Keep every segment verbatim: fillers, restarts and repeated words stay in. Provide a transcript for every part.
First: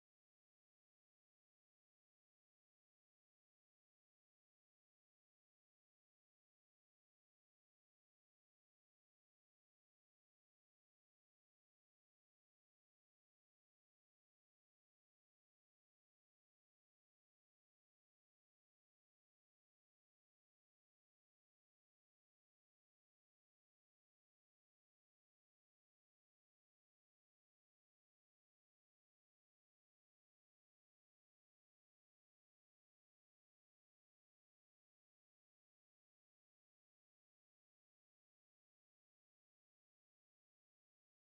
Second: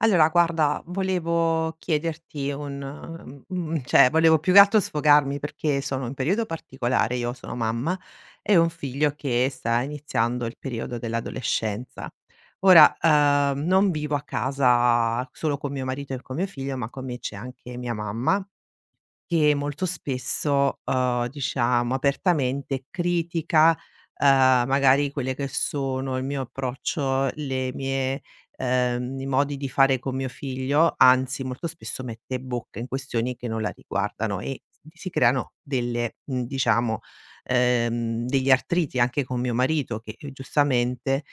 Allora guarda, volevo chiederti, un mhmm, mhmm, cioè volevo più che altro sfogarmi perché sono in periodo particolare. Io sono mamma e ho un figlio che sta iniziando il periodo dell'adolescenza. Ora, uhm, non vivo a casa solo con mio marito e con mio figlio, ma con me c'è anche mia mamma, che molto spesso, uhm, diciamo, apertamente critica, uhm, magari quelle che sono il mio approccio, le mie ehm, i modi di fare con mio figlio. Anzi, molto spesso mette bocca in questioni che non la riguardano, e si creano delle, mhmm, diciamo, ehm, degli artriti anche con mio marito, che, ehm, giustamente,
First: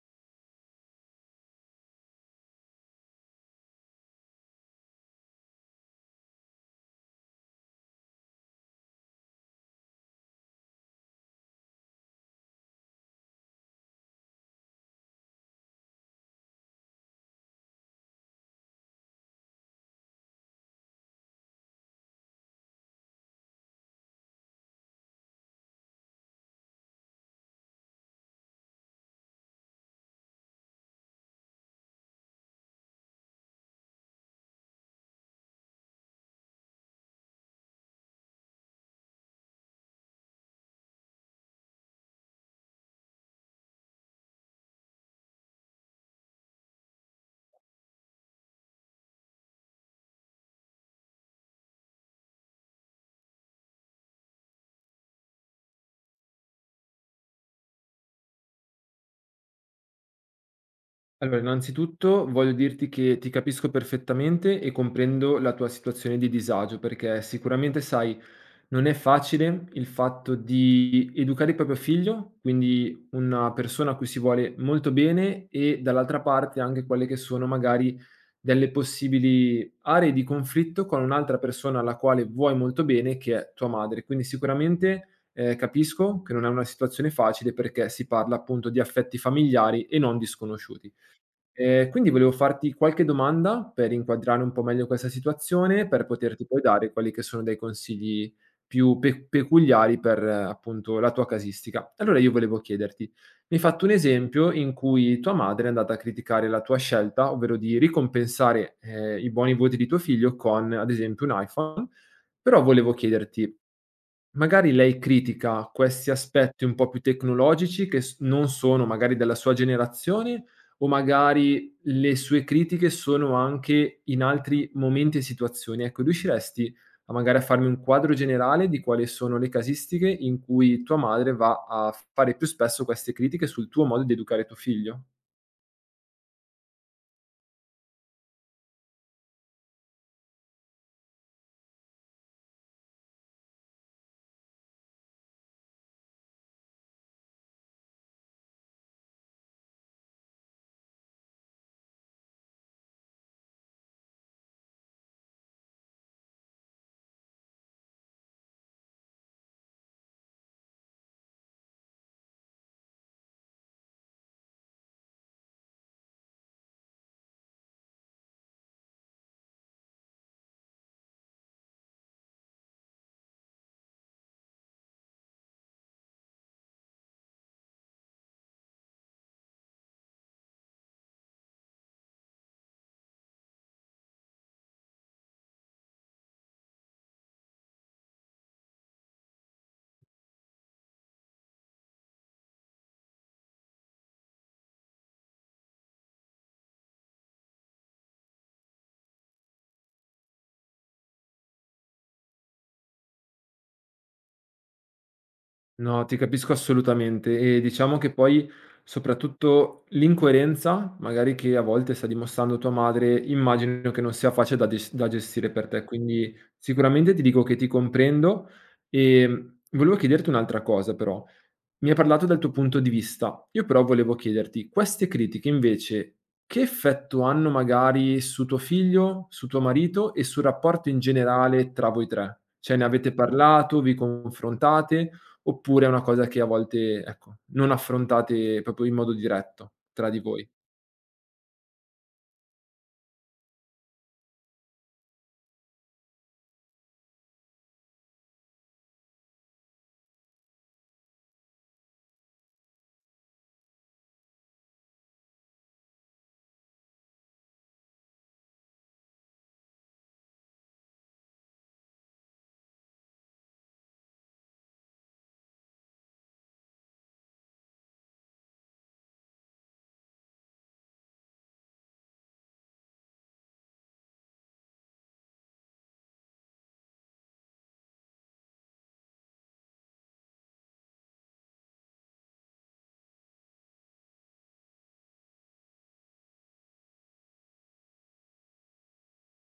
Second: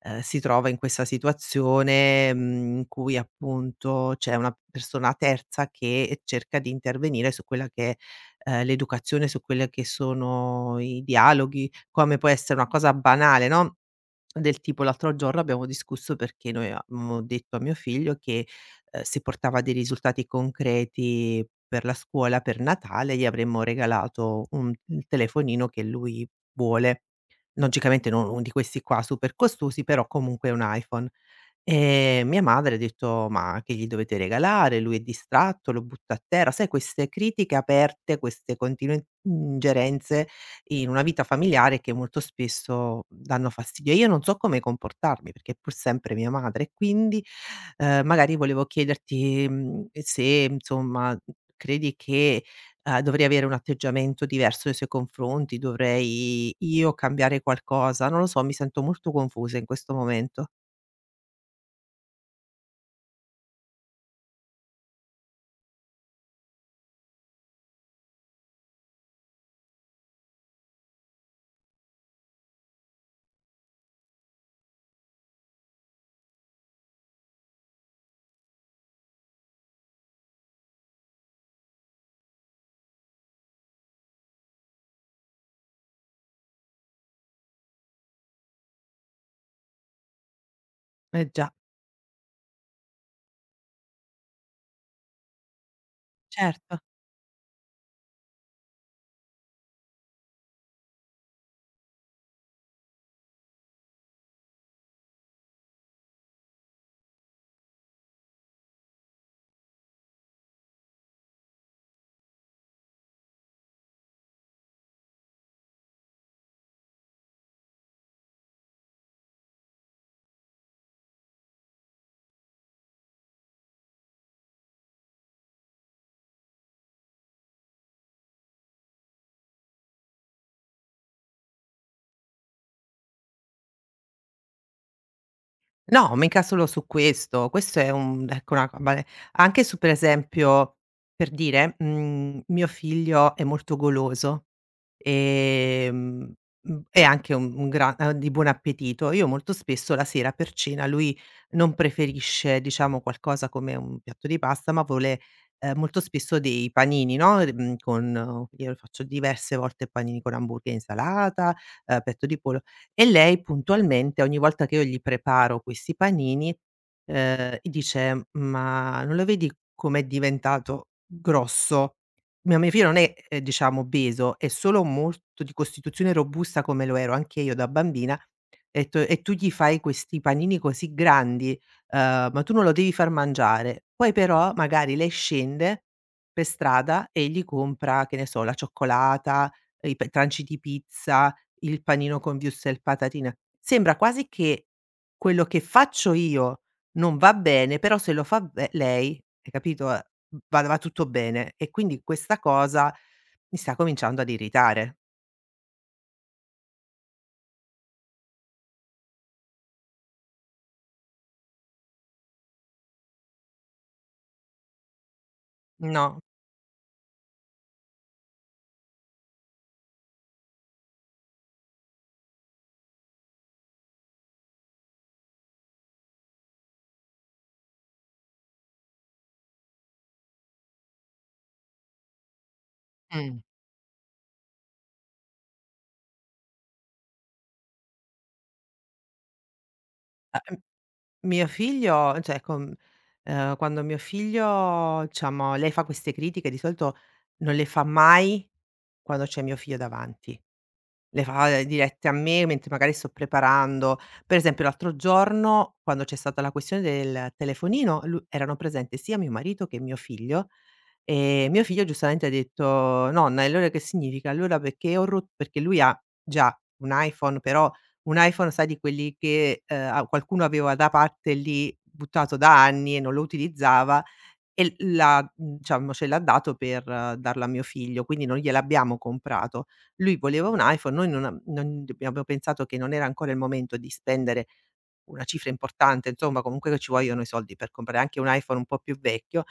ehm, si trova in questa situazione, mhmm, in cui appunto c'è una persona terza che cerca di intervenire su quella che è, ehm, l'educazione, su quelle che sono i dialoghi. Come può essere una cosa banale, no, del tipo, l'altro giorno abbiamo discusso perché noi avevamo detto a mio figlio che, ehm, se portava dei risultati concreti per la scuola, per Natale gli avremmo regalato un il telefonino che lui vuole. Logicamente non uno di questi qua super costosi, però comunque è un iPhone. Ehm, mia madre ha detto: "Ma che gli dovete regalare? Lui è distratto, lo butto a terra." Sai, queste critiche aperte, queste continue ingerenze in una vita familiare, che molto spesso danno fastidio. E io non so come comportarmi, perché è pur sempre mia madre. E quindi, ehm, magari volevo chiederti, mhmm, se, insomma, credi che, ehm, dovrei avere un atteggiamento diverso nei suoi confronti. Dovrei io cambiare qualcosa? Non lo so, mi sento molto confusa in questo momento. Allora, innanzitutto voglio dirti che ti capisco perfettamente e comprendo la tua situazione di disagio, perché sicuramente sai, non è facile il fatto di educare il proprio figlio, quindi una persona a cui si vuole molto bene, e dall'altra parte anche quelle che sono magari delle possibili aree di conflitto con un'altra persona alla quale vuoi molto bene, che è tua madre. Quindi sicuramente eh, capisco che non è una situazione facile perché si parla appunto di affetti familiari e non disconosciuti. Eh già. Ehm, quindi volevo farti qualche domanda per inquadrare un po' meglio questa situazione, per poterti poi Certo. dare quelli che sono dei consigli più pe peculiari per, appunto, la tua casistica. Allora io volevo chiederti: mi hai fatto un esempio in cui tua madre è andata a criticare la tua scelta, ovvero di ricompensare, ehm, i buoni voti di tuo figlio con, ad esempio, un iPhone, però volevo chiederti. Magari lei critica questi aspetti un po' più tecnologici che s non sono magari della sua generazione, o magari le sue critiche sono anche in altri momenti e situazioni. Ecco, riusciresti a magari a farmi un quadro generale di quali sono le casistiche in cui tua madre va a fare più spesso queste critiche sul tuo modo di educare tuo figlio? No, mica solo su questo. Questo è un ecco, una vabbè, anche su, per esempio, per dire, mhmm, mio figlio è molto goloso. Ehm, mhmm, e anche un un gran, ehm, di buon appetito. Io molto spesso la sera, per cena, lui non preferisce, diciamo, qualcosa come un piatto di pasta, ma vuole, ehm, molto spesso, dei panini, no, ehm, mhmm, con io faccio diverse volte panini con hamburger e insalata, ehm, petto di pollo. E lei puntualmente, ogni volta che io gli preparo questi panini, ehm, dice: "Ma non lo vedi com'è diventato grosso?" Mio mio figlio non è, ehm, diciamo, obeso, è solo molto di costituzione robusta, come lo ero anche io da bambina, e t e tu gli fai questi panini così grandi, uhm, ma tu non lo devi far mangiare. Poi però magari lei scende per strada e gli compra, che ne so, la cioccolata, i pe tranci di pizza, il panino con wurstel, patatine. Sembra quasi che quello che faccio io non va bene, però se lo fa be lei, hai capito, ehm, va va tutto bene. E quindi questa cosa mi sta cominciando ad irritare. No, ti capisco assolutamente e diciamo che poi soprattutto l'incoerenza, magari che a volte sta dimostrando tua madre, immagino che non sia facile da ges da gestire per te, No. quindi sicuramente ti dico che ti comprendo. Ehm, volevo chiederti un'altra cosa però, mi hai parlato del tuo punto di vista. Io però volevo chiederti, queste critiche invece che effetto hanno magari su tuo figlio, su tuo marito e sul rapporto in generale tra voi tre? Cioè ne avete Mh. parlato, vi confrontate oppure è una cosa che a volte, ecco, non affrontate proprio in modo diretto tra di A voi? m Mio figlio, cioè, con ehm, quando mio figlio, diciamo, lei fa queste critiche, di solito non le fa mai quando c'è mio figlio davanti. Le fa, eh, dirette a me, mentre magari sto preparando. Per esempio l'altro giorno, quando c'è stata la questione del telefonino, lu erano presente sia mio marito che mio figlio. Ehm, mio figlio giustamente ha detto: "Nonna, e allora che significa?" Allora, perché ho rot perché lui ha già un iPhone, però un iPhone, sai, di quelli che, ehm, a qualcuno aveva da parte lì, buttato da anni e non lo utilizzava, e l l'ha mhmm, diciamo, ce l'ha dato per, eh, darlo a mio figlio, quindi non gliel'abbiamo comprato. Lui voleva un iPhone, noi non a non abbiamo pensato che non era ancora il momento di spendere una cifra importante, insomma, comunque, che ci vogliono i soldi per comprare anche un iPhone un po' più vecchio.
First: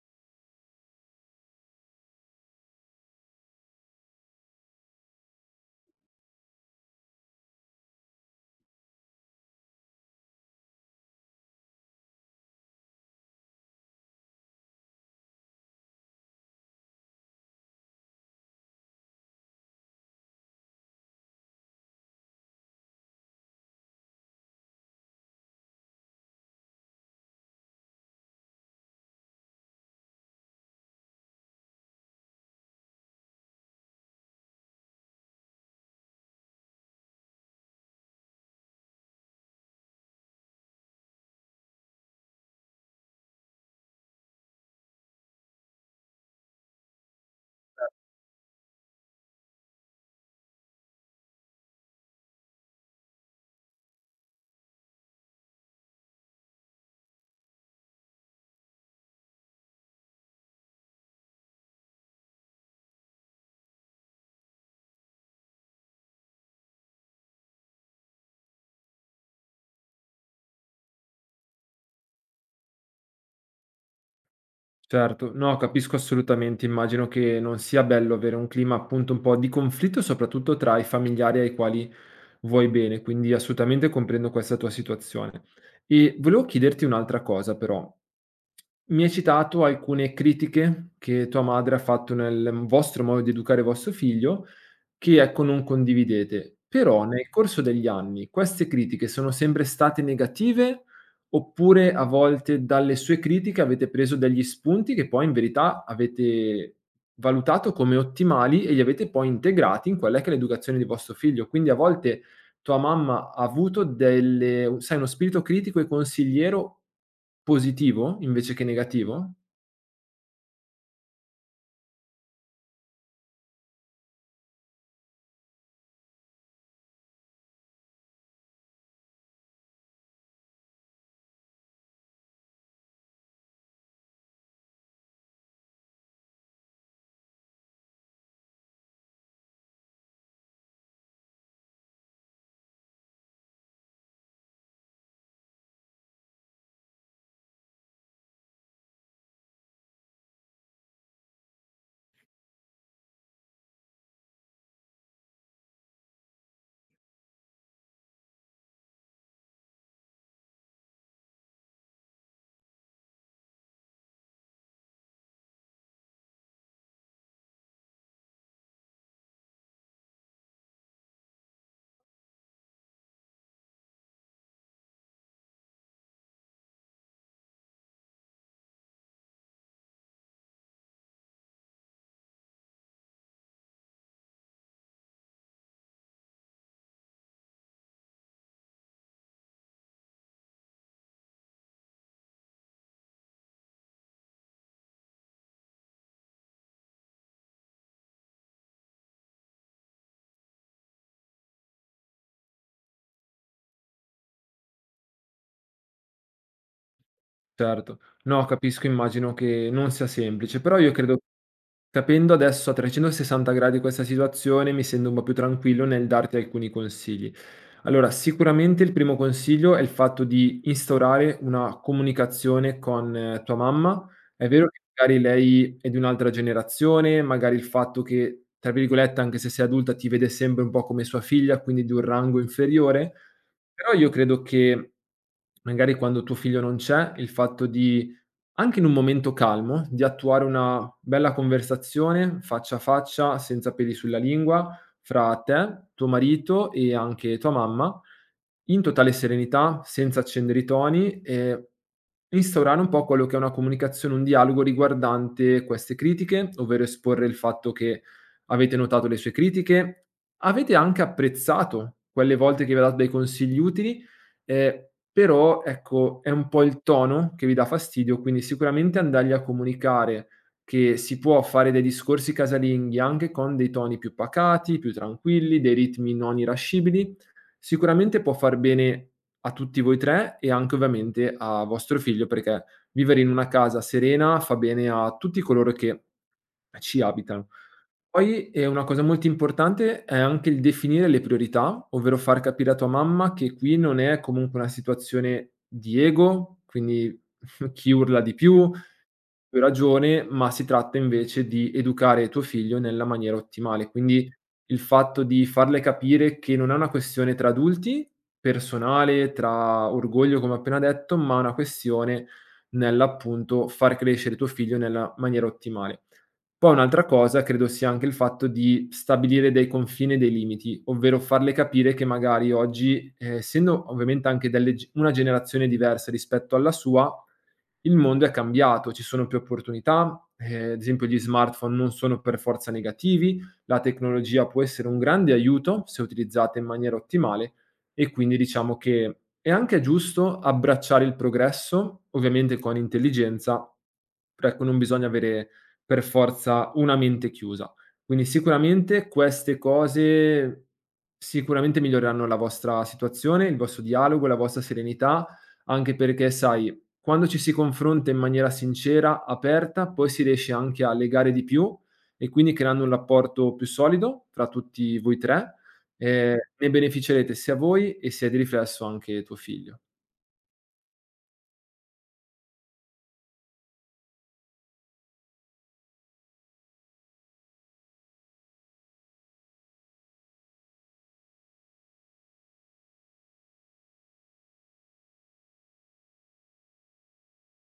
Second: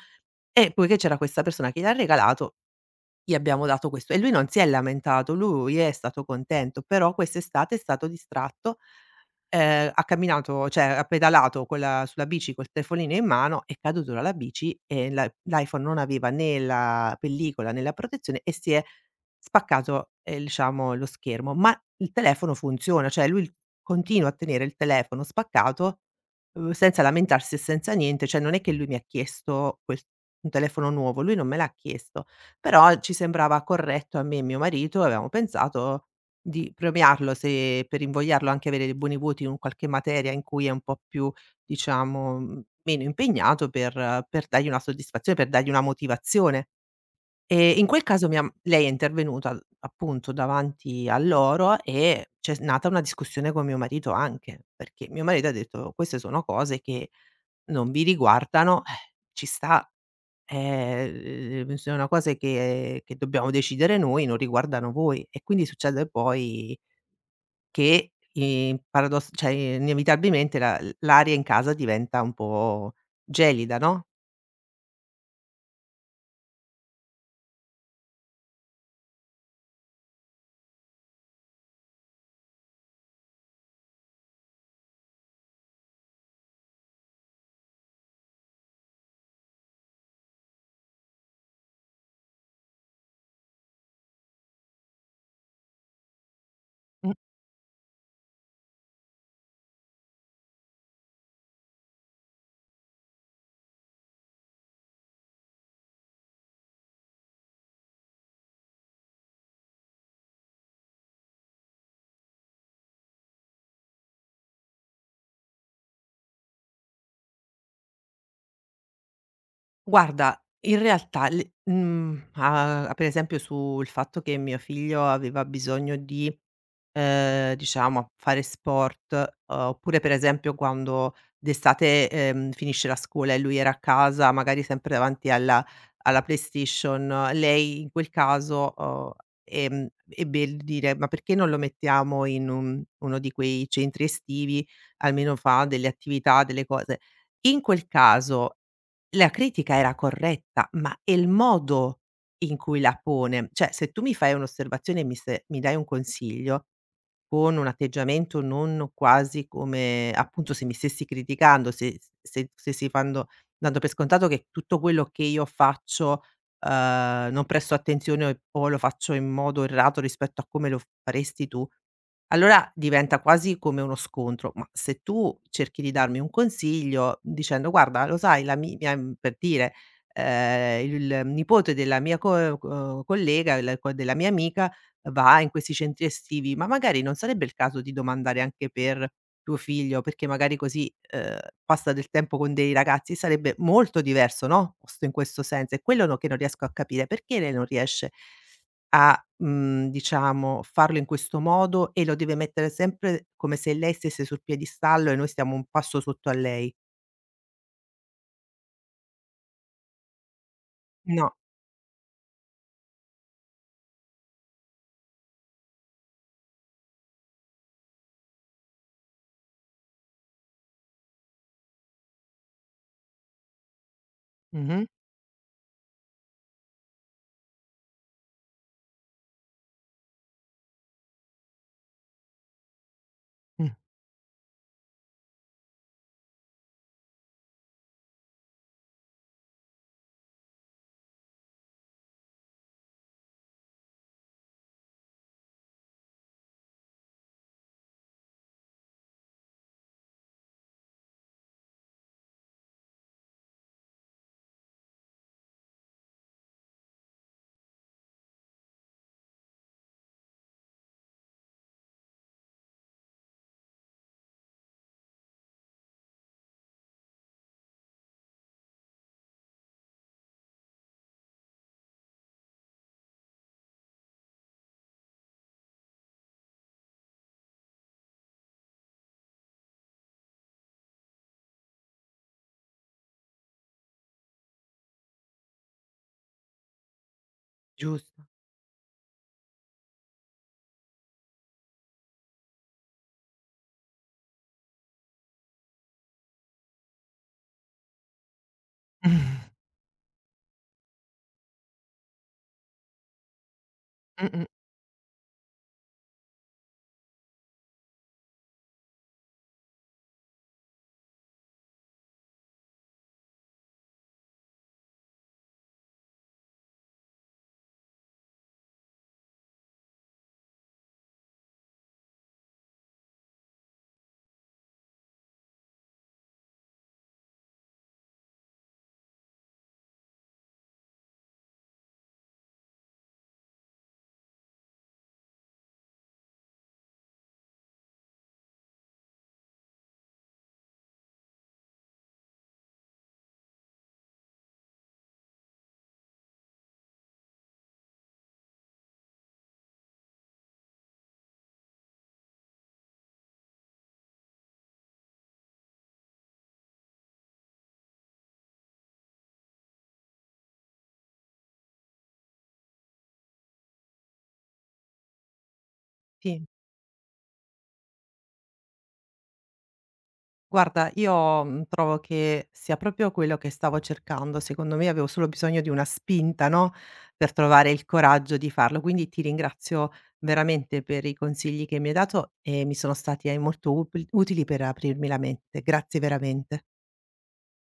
E poiché c'era questa persona che gliel'ha regalato, gli abbiamo dato questo e lui non si è lamentato, lui è stato contento. Però quest'estate è stato distratto, ehm, ha camminato, cioè ha pedalato con la sulla bici col telefonino in mano, è caduto dalla bici e l'i l'iPhone non aveva né la pellicola né la protezione, e si è spaccato, ehm, diciamo, lo schermo. Ma il telefono funziona, cioè lui continua a tenere il telefono spaccato, uhm, senza lamentarsi e senza niente. Cioè, non è che lui mi ha chiesto ques un telefono nuovo, lui non me l'ha chiesto. Però ci sembrava corretto, a me e mio marito avevamo pensato di premiarlo, se per invogliarlo anche a avere dei buoni voti in qualche materia in cui è un po' più, diciamo, mhmm, meno impegnato, per per dargli una soddisfazione, per dargli una motivazione. E in quel caso mia m lei è intervenuta, appunto, davanti a loro, e c'è s nata una discussione con mio marito anche, perché mio marito ha detto: "Queste sono cose che non vi riguardano, eh, ci sta." Eh, uhm, sono cose che che dobbiamo decidere noi, non riguardano voi. E quindi succede poi che, in paradoss cioè, inevitabilmente, la l'aria in casa diventa un po' gelida, no. Certo, no, capisco assolutamente. Immagino che non sia bello avere un clima appunto un po' di conflitto, soprattutto tra i familiari ai quali vuoi bene, quindi assolutamente comprendo questa tua situazione. E volevo chiederti un'altra cosa però. Mi hai citato alcune critiche che tua madre ha fatto nel vostro modo di educare vostro figlio che ecco non condividete. Però Mh. nel corso degli anni queste critiche sono sempre state negative, oppure a volte dalle sue critiche avete preso degli spunti che poi in verità avete valutato come ottimali e li avete poi integrati in quella che è l'educazione di vostro figlio. Quindi a volte tua mamma ha avuto delle sai uno spirito critico e consigliero positivo invece che negativo? Guarda, in realtà, le mhmm, a per esempio, sul fatto che mio figlio aveva bisogno di, Ehm, diciamo, a fare sport, eh, oppure, per esempio, quando d'estate, ehm, finisce la scuola e lui era a casa, magari sempre davanti alla, alla PlayStation, eh, lei in quel caso, uhm, ehm, ebbe il dire: "Ma perché non lo mettiamo in un uno di quei centri estivi, almeno fa delle attività, delle cose." In quel caso la critica era corretta, ma è il modo in cui la pone. Cioè, se tu mi fai un'osservazione e, mi se mi dai un consiglio con un atteggiamento non, quasi come appunto se mi stessi criticando, se se stessi fando dando per scontato che tutto quello che io faccio, uhm, non presto attenzione, o o lo faccio in modo errato rispetto a come lo faresti tu. Allora diventa quasi come uno scontro, ma se tu cerchi di darmi un consiglio dicendo: "Guarda, lo sai la mi", ehm, per dire, ehm, il nipote della mia co co collega, il co della mia amica, va in questi centri estivi, ma magari non sarebbe il caso di domandare anche per tuo figlio, perché magari così, ehm, passa del tempo con dei ragazzi, sarebbe molto diverso, no, posto in questo senso. È quello, no, che non riesco a capire, perché lei non riesce a, mhmm, diciamo, farlo in questo modo e lo deve mettere sempre come se lei stesse sul piedistallo e noi stiamo un passo sotto a lei. Certo. No, capisco, immagino che non sia semplice, però io credo No. capendo adesso a trecentosessanta gradi questa situazione, mi sento un po' più tranquillo nel darti alcuni consigli. Allora, sicuramente il primo consiglio è il fatto di instaurare una comunicazione con eh, tua mamma. È vero che Mh-mh. magari lei è di un'altra generazione, magari il fatto che, tra virgolette, anche se sei adulta, ti vede sempre un po' come sua figlia, quindi di un rango inferiore, Mh. però io credo che, magari quando tuo figlio non c'è, il fatto di anche in un momento calmo, di attuare una bella conversazione faccia a faccia, senza peli sulla lingua, fra te, tuo marito e anche tua mamma, in totale serenità, senza accendere i toni e instaurare un po' quello che è una comunicazione, un dialogo riguardante queste critiche, ovvero esporre il fatto che avete notato le sue critiche. Avete anche apprezzato quelle volte che vi ha dato dei consigli utili, ehm, però ecco è un po' il tono che vi dà fastidio, quindi sicuramente andargli a comunicare che si può fare dei discorsi casalinghi anche con dei toni più pacati, più tranquilli, dei ritmi non irascibili, sicuramente può far bene a tutti voi tre e anche ovviamente a vostro figlio, perché vivere in una casa serena fa bene a tutti coloro che ci abitano. Giusto. Poi, ehm, una cosa molto importante è anche il definire le priorità, ovvero far capire a tua mamma che qui non è comunque una situazione di ego, quindi chi urla di più, più ha ragione, ma si tratta invece di educare tuo figlio nella maniera ottimale. Quindi Mh-mh. il fatto di farle capire che non è una questione tra adulti, personale, tra orgoglio come ho appena detto, ma è una questione nell'appunto far crescere tuo figlio nella maniera ottimale. Poi un'altra cosa credo sia anche il fatto di stabilire dei confini e dei limiti, ovvero farle capire che magari oggi, ehm, essendo ovviamente anche delle g una generazione diversa rispetto alla sua, il mondo è cambiato, ci sono più opportunità, ehm, ad esempio gli smartphone non sono per forza negativi, la tecnologia può essere un grande aiuto se utilizzata in maniera ottimale e quindi diciamo che è anche giusto abbracciare il progresso, ovviamente con intelligenza, però ecco non bisogna avere per forza una mente chiusa. Quindi sicuramente queste cose sicuramente miglioreranno la vostra situazione, il vostro dialogo, la vostra serenità, anche perché sai quando ci si confronta in maniera sincera, aperta, poi si riesce anche a legare di più e quindi creando un rapporto più solido fra tutti voi tre, ehm, Sì. ne beneficerete sia voi e sia di riflesso anche tuo figlio. Guarda, io, mhmm, trovo che sia proprio quello che stavo cercando. Secondo me avevo solo bisogno di una spinta, no, per trovare il coraggio di farlo. Quindi ti ringrazio veramente per i consigli che mi hai dato, e mi sono stati, ehm, molto upil utili per aprirmi la mente. Grazie veramente.